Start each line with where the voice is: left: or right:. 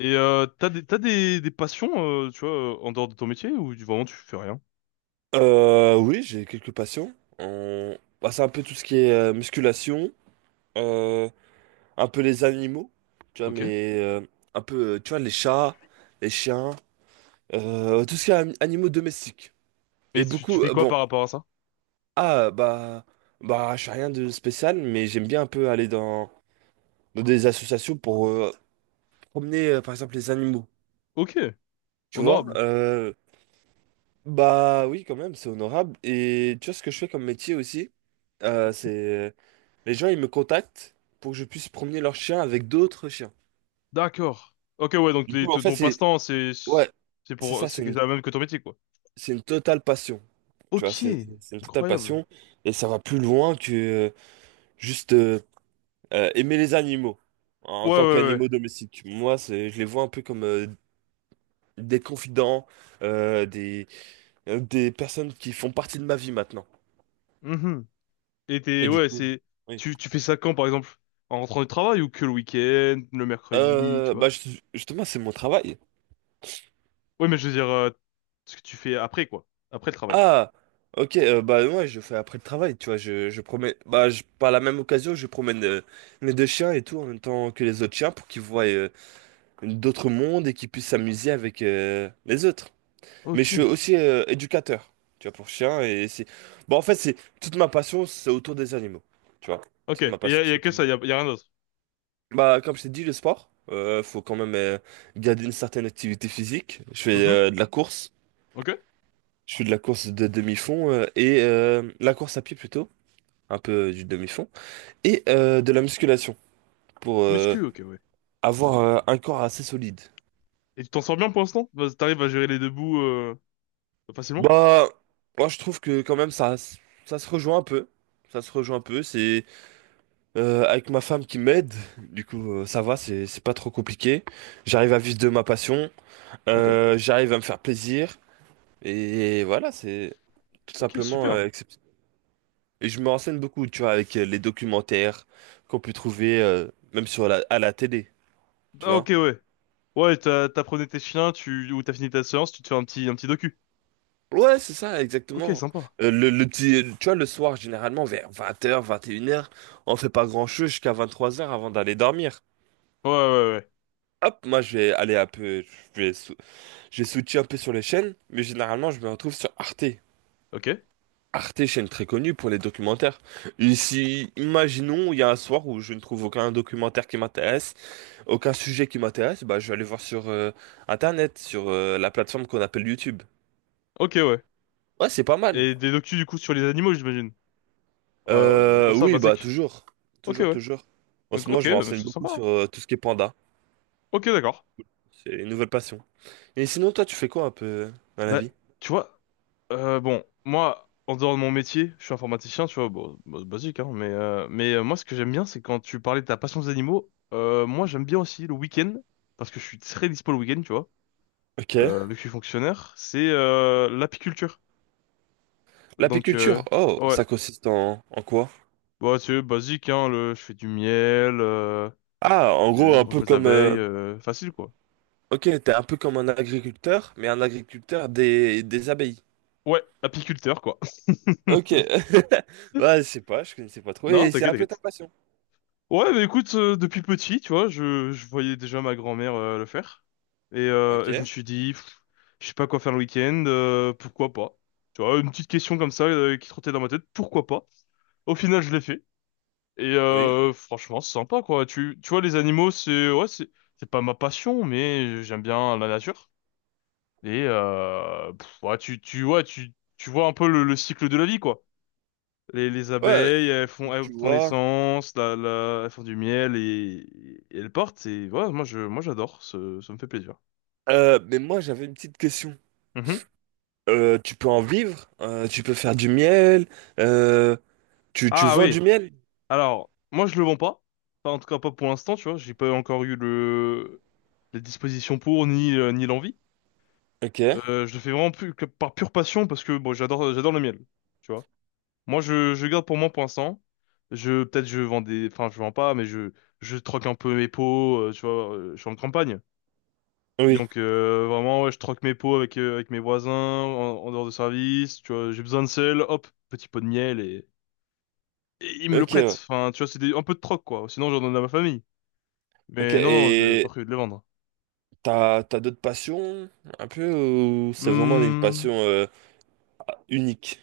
left: T'as des passions, tu vois, en dehors de ton métier ou vraiment tu fais rien?
right: Oui, j'ai quelques patients. Bah, c'est un peu tout ce qui est musculation, euh, un peu les animaux, tu vois,
left: Ok.
right: mais un peu, tu vois, les chats, les chiens, tout ce qui est animaux domestiques.
left: Et
right: Et
left: tu
right: beaucoup,
left: fais quoi
right: bon,
left: par rapport à ça?
right: ah, bah, je fais rien de spécial, mais j'aime bien un peu aller dans, dans des associations pour promener, par exemple, les animaux,
left: Ok.
right: tu vois.
left: Honorable.
right: Bah oui, quand même, c'est honorable. Et tu vois, ce que je fais comme métier aussi, c'est... Les gens, ils me contactent pour que je puisse promener leur chien avec d'autres chiens.
left: D'accord. Ok, ouais, donc
right: Du coup, en
left: ton
right: fait,
left: ton
right: c'est...
left: passe-temps,
right: Ouais, c'est ça, c'est
left: c'est
right: une,
left: la même que ton métier, quoi.
right: c'est une totale passion. Tu vois,
left: Ok.
right: c'est une totale
left: Incroyable.
right: passion. Et ça va plus loin que juste aimer les animaux en,
left: Ouais,
right: en tant
left: ouais, ouais.
right: qu'animaux domestiques. Moi, c'est, je les vois un peu comme des confidents, euh, des, des personnes qui font partie de ma vie maintenant.
left: Mhm.
right: Et du
left: Ouais,
right: coup, oui.
left: tu fais ça quand, par exemple? En rentrant du travail ou que le week-end, le mercredi, tu vois?
right: Bah, justement, c'est mon travail.
left: Ouais, mais je veux dire, ce que tu fais après, quoi. Après le travail.
right: Ah, ok, bah moi je fais après le travail, tu vois, je promène, par la même occasion je promène mes deux chiens et tout en même temps que les autres chiens pour qu'ils voient d'autres mondes et qu'ils puissent s'amuser avec les autres. Mais je
left: Ok.
right: suis aussi éducateur, tu vois, pour chiens. Et c'est, bon en fait c'est, toute ma passion c'est autour des animaux, tu vois,
left: Ok.
right: toute
left: Et
right: ma
left: y
right: passion
left: a, y
right: c'est
left: a que
right: autour des...
left: ça, y a rien d'autre.
right: Bah comme je t'ai dit, le sport, faut quand même garder une certaine activité physique, je fais
left: Mhm.
right: de la course.
left: Ok.
right: Je fais de la course de demi-fond et la course à pied plutôt. Un peu du demi-fond, et de la musculation pour
left: Muscu, ok, ouais.
right: avoir un corps assez solide.
left: Et tu t'en sors bien pour l'instant? T'arrives à gérer les deux bouts facilement?
right: Bah, moi je trouve que quand même ça se rejoint un peu. Ça se rejoint un peu. C'est avec ma femme qui m'aide, du coup ça va, c'est pas trop compliqué. J'arrive à vivre de ma passion,
left: Ok.
right: j'arrive à me faire plaisir, et voilà, c'est tout
left: Ok,
right: simplement
left: super.
right: accepter. Et je me renseigne beaucoup, tu vois, avec les documentaires qu'on peut trouver même sur à la télé, tu
left: Ah, ok,
right: vois.
left: ouais. Ouais, t'apprenais tes chiens, ou t'as fini ta séance, tu te fais un petit docu.
right: Ouais, c'est ça,
left: Ok,
right: exactement.
left: sympa.
right: Le petit, tu vois, le soir, généralement, vers 20 h 21 h, on fait pas grand-chose jusqu'à 23 h avant d'aller dormir.
left: Ouais, ouais, ouais.
right: Hop, moi, je vais aller un peu, je vais, sou- je vais switcher un peu sur les chaînes, mais généralement, je me retrouve sur Arte.
left: Ok.
right: Arte, chaîne très connue pour les documentaires. Et si, imaginons, il y a un soir où je ne trouve aucun documentaire qui m'intéresse, aucun sujet qui m'intéresse, bah, je vais aller voir sur Internet, sur la plateforme qu'on appelle YouTube.
left: Ok, ouais.
right: Ouais, c'est pas mal.
left: Et des docus, du coup, sur les animaux, j'imagine. Comme ça,
right: Oui, bah
left: basique.
right: toujours,
left: Ok,
right: toujours,
left: ouais.
right: toujours. En ce moment,
left: Ok,
right: je me renseigne
left: c'est
right: beaucoup
left: sympa, hein.
right: sur tout ce qui est panda.
left: Ok, d'accord.
right: C'est une nouvelle passion. Et sinon, toi, tu fais quoi un peu dans la
left: Bah,
right: vie?
left: tu vois, bon, moi, en dehors de mon métier, je suis informaticien, tu vois, bon, bah, basique, hein, mais, moi, ce que j'aime bien, c'est quand tu parlais de ta passion des animaux, moi, j'aime bien aussi le week-end, parce que je suis très dispo le week-end, tu vois,
right: Ok.
left: vu que je suis fonctionnaire, c'est l'apiculture. Donc,
right: L'apiculture, oh,
left: ouais,
right: ça consiste en quoi?
left: bah, c'est basique, hein, je fais du miel,
right: Ah, en
left: je,
right: gros,
left: je
right: un
left: range
right: peu
left: mes
right: comme...
left: abeilles, facile, quoi.
right: Ok, t'es un peu comme un agriculteur, mais un agriculteur des abeilles.
left: Ouais, apiculteur, quoi.
right: Ok. Ouais, je sais pas, je connaissais pas trop.
left: Non,
right: Et c'est
left: t'inquiète,
right: un peu ta
left: t'inquiète.
right: passion.
left: Ouais, bah écoute, depuis petit, tu vois, je voyais déjà ma grand-mère le faire. Et, euh,
right: Ok,
left: et je me suis dit, je sais pas quoi faire le week-end, pourquoi pas? Tu vois, une petite question comme ça qui trottait dans ma tête, pourquoi pas? Au final, je l'ai fait.
right: oui.
left: Franchement, c'est sympa, quoi. Tu vois, les animaux, c'est, ouais, c'est pas ma passion, mais j'aime bien la nature. Ouais, ouais, tu vois un peu le cycle de la vie, quoi. Les
right: Ouais,
left: abeilles, elles font,
right: tu
left: elles
right: tu
left: font
right: vois.
left: naissance, elles font du miel et elles portent. Et voilà, moi j'adore, ça me fait plaisir.
right: Mais moi, j'avais une petite question.
left: Mhm.
right: Tu peux en vivre, tu peux faire du miel, euh, tu
left: Ah
right: vends
left: oui.
right: du miel?
left: Alors, moi je le vends pas. Enfin, en tout cas pas pour l'instant, tu vois. J'ai pas encore eu le les dispositions pour ni ni l'envie.
right: Ok,
left: Je le fais vraiment plus que par pure passion parce que bon, j'adore le miel, tu vois. Moi je garde pour moi pour l'instant. Je Peut-être je vends des, enfin je vends pas, mais je troque un peu mes pots, tu vois. Je suis en campagne.
right: oui,
left: Donc vraiment, ouais, je troque mes pots avec mes voisins en dehors de service. Tu vois, j'ai besoin de sel, hop, petit pot de miel et ils me le
right: ok,
left: prêtent.
right: ouais.
left: Enfin, tu vois, un peu de troc quoi. Sinon, j'en donne à ma famille.
right: Ok,
left: Mais non, non, je pas
right: et
left: prévu de les vendre.
right: t'as d'autres passions un peu ou c'est vraiment une
left: Hmm.
right: passion unique?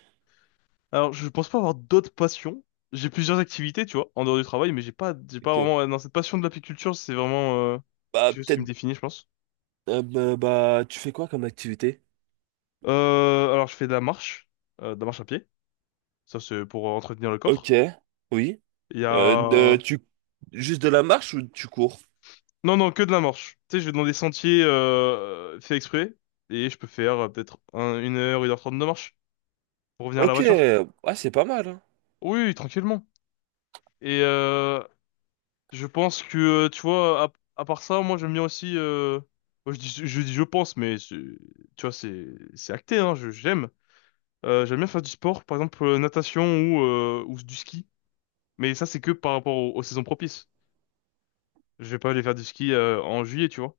left: Alors, je pense pas avoir d'autres passions. J'ai plusieurs activités, tu vois, en dehors du travail, mais j'ai pas
right: Ok,
left: vraiment. Dans cette passion de l'apiculture, c'est vraiment
right: bah
left: quelque chose qui me
right: peut-être,
left: définit, je pense.
right: bah, tu fais quoi comme activité?
left: Alors, je fais de la marche à pied. Ça, c'est pour entretenir le corps.
right: Ok, oui,
left: Il y
right: Euh, de-
left: a.
right: tu, juste de la marche ou tu cours?
left: Non, non, que de la marche. Tu sais, je vais dans des sentiers faits exprès, et je peux faire peut-être 1 heure, 1h30 de marche pour revenir à la
right: Ok,
left: voiture.
right: ah, c'est pas mal, hein.
left: Oui, tranquillement. Et euh, je pense que, tu vois, à part ça, moi j'aime bien aussi. Moi, je dis je pense, mais tu vois, c'est acté, hein, j'aime. J'aime bien faire du sport, par exemple natation ou du ski. Mais ça, c'est que par rapport aux saisons propices. Je vais pas aller faire du ski en juillet, tu vois.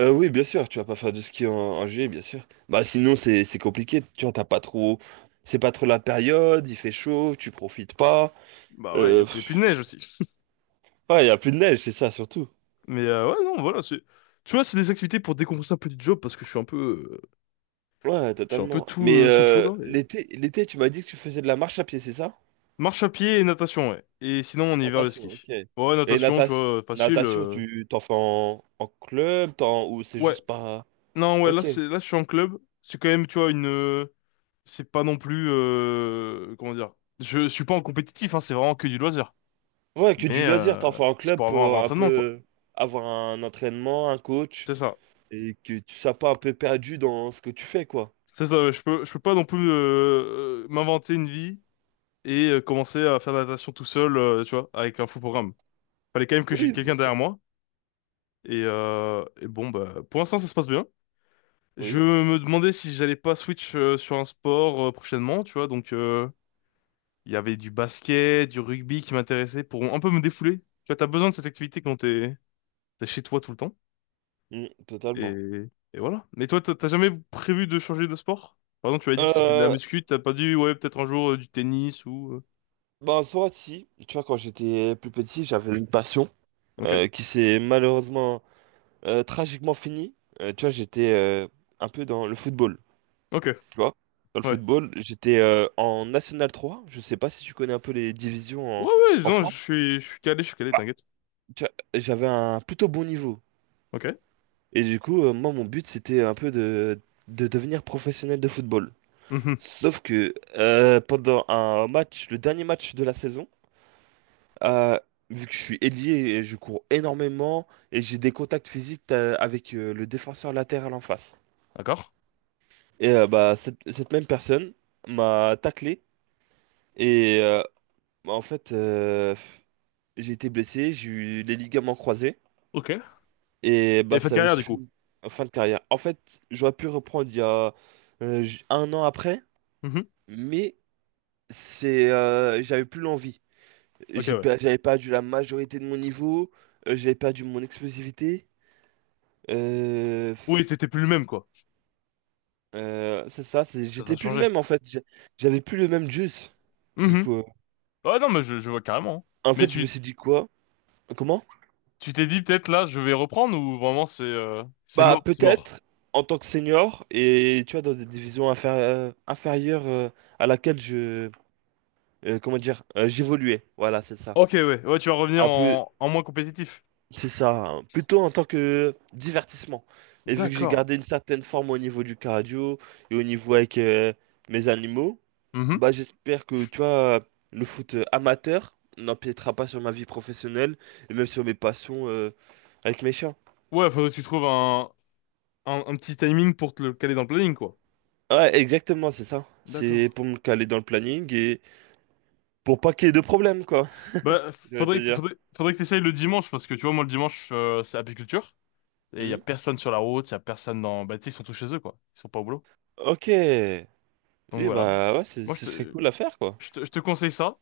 right: Oui, bien sûr, tu vas pas faire de ski en juillet, bien sûr. Bah sinon c'est compliqué, tu vois, t'as pas trop, c'est pas trop la période, il fait chaud, tu profites pas.
left: Bah ouais, il y
right: Euh,
left: a plus de
right: pff,
left: neige aussi.
right: ouais, y a plus de neige, c'est ça surtout.
left: Ouais, non, voilà, c'est. Tu vois, c'est des activités pour décompresser un peu du job parce que je suis un peu,
right: Ouais,
left: je suis un peu
right: totalement.
left: tout
right: Mais
left: sous le chaud là. Et.
right: l'été, tu m'as dit que tu faisais de la marche à pied, c'est ça?
left: Marche à pied et natation, ouais. Et sinon, on hiver le
right: Natation, ok.
left: ski. Ouais,
right: Et
left: natation, tu
right: natation,
left: vois, facile.
right: natation,
left: euh.
right: tu t'en fais en club, ou c'est
left: Ouais,
right: juste pas...
left: non, ouais, là,
right: Ok.
left: là, je suis en club. C'est quand même, tu vois, c'est pas non plus, comment dire. Je suis pas en compétitif, hein, c'est vraiment que du loisir.
right: Ouais, que du loisir, t'en fais en
left: C'est
right: club
left: pour avoir un vrai
right: pour un
left: entraînement, quoi.
right: peu avoir un entraînement, un coach.
left: C'est ça.
right: Et que tu sois pas un peu perdu dans ce que tu fais, quoi.
left: C'est ça, ouais, je peux pas non plus m'inventer une vie et commencer à faire de la natation tout seul, tu vois, avec un fou programme. Fallait quand même que j'ai
right: Oui, bien
left: quelqu'un derrière
right: sûr.
left: moi. Et bon, bah, pour l'instant, ça se passe bien. Je
right: Oui,
left: me demandais si j'allais pas switch sur un sport prochainement, tu vois. Donc, il y avait du basket, du rugby qui m'intéressait pour un peu me défouler. Tu vois, t'as besoin de cette activité quand t'es chez toi tout le temps.
right: Mm,
left: Et,
right: totalement.
left: et voilà. Mais toi, t'as jamais prévu de changer de sport? Par exemple, tu m'avais dit que tu faisais de la
right: Euh,
left: muscu, t'as pas dit, ouais, peut-être un jour du tennis ou.
right: Bah, en soi, si. Tu vois, quand j'étais plus petit, j'avais une passion
left: Ok,
right: qui s'est malheureusement, tragiquement finie. Tu vois, j'étais un peu dans le football,
left: ok,
right: tu vois. Dans le
left: ouais.
right: football, j'étais en National 3. Je sais pas si tu connais un peu les divisions
left: Ouais,
right: en,
left: ouais,
right: en
left: non,
right: France.
left: je suis calé,
right: Bah,
left: t'inquiète.
right: tu vois, j'avais un plutôt bon niveau.
left: Ok.
right: Et du coup, moi, mon but, c'était un peu de devenir professionnel de football.
left: Mhm.
right: Sauf que pendant un match, le dernier match de la saison, euh, vu que je suis ailier, et je cours énormément et j'ai des contacts physiques avec le défenseur latéral en face.
left: D'accord.
right: Bah cette même personne m'a taclé et bah, en fait j'ai été blessé, j'ai eu les ligaments croisés
left: Ok.
right: et bah
left: Et fin de
right: ça avait
left: carrière, du coup.
right: suffi en fin de carrière. En fait, j'aurais pu reprendre il y a un an après,
left: Mhm.
right: mais c'est j'avais plus l'envie.
left: Ok, ouais.
right: J'avais perdu la majorité de mon niveau, j'avais perdu mon explosivité. Euh,
left: Oui,
right: f-
left: c'était plus le même, quoi.
right: c'est ça,
left: Ça t'a
right: j'étais plus le
left: changé.
right: même en fait. J'avais plus le même juice. Du
left: Mhm.
right: coup,
left: Ouais, non, mais je vois carrément, hein.
right: en
left: Mais
right: fait, je me
left: tu,
right: suis dit quoi? Comment?
left: tu t'es dit, peut-être, là, je vais reprendre ou vraiment, c'est
right: Bah,
left: mort, c'est mort.
right: peut-être en tant que senior et tu vois, dans des divisions inférieures à laquelle je. Comment dire? J'évoluais. Voilà, c'est ça.
left: Ok, ouais. Ouais, tu vas revenir
right: Un peu.
left: en moins compétitif.
right: C'est ça, plutôt en tant que divertissement. Et vu que j'ai
left: D'accord.
right: gardé une certaine forme au niveau du cardio et au niveau avec mes animaux,
left: Mhm.
right: bah j'espère que tu vois, le foot amateur n'empiétera pas sur ma vie professionnelle et même sur mes passions avec mes chiens.
left: Ouais, faudrait que tu trouves un petit timing pour te le caler dans le planning, quoi.
right: Ouais, exactement, c'est ça.
left: D'accord.
right: C'est pour me caler dans le planning et pour pas qu'il y ait de problème, quoi.
left: Bah,
right: Je vais te dire.
left: faudrait que t'essayes le dimanche, parce que tu vois, moi, le dimanche, c'est apiculture. Et il y a
right: Hmm.
left: personne sur la route, il y a personne dans. Bah, tu sais, ils sont tous chez eux, quoi. Ils sont pas au boulot.
right: Ok.
left: Donc
right: Oui,
left: voilà.
right: bah ouais,
left: Moi,
right: ce serait cool à faire, quoi.
left: je te conseille ça.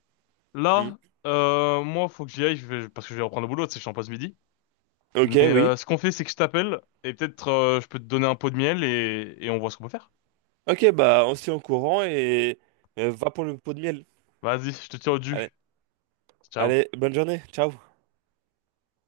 right: Hmm.
left: Là, moi, faut que j'y aille parce que je vais reprendre le boulot, tu sais, je suis en pause midi.
right: Ok, oui.
left: Ce qu'on fait, c'est que je t'appelle et peut-être je peux te donner un pot de miel et on voit ce qu'on peut faire.
right: Ok, bah on se tient au courant et va pour le pot de miel.
left: Vas-y, je te tiens au
right: Allez,
left: jus. Ciao.
right: allez, bonne journée, ciao.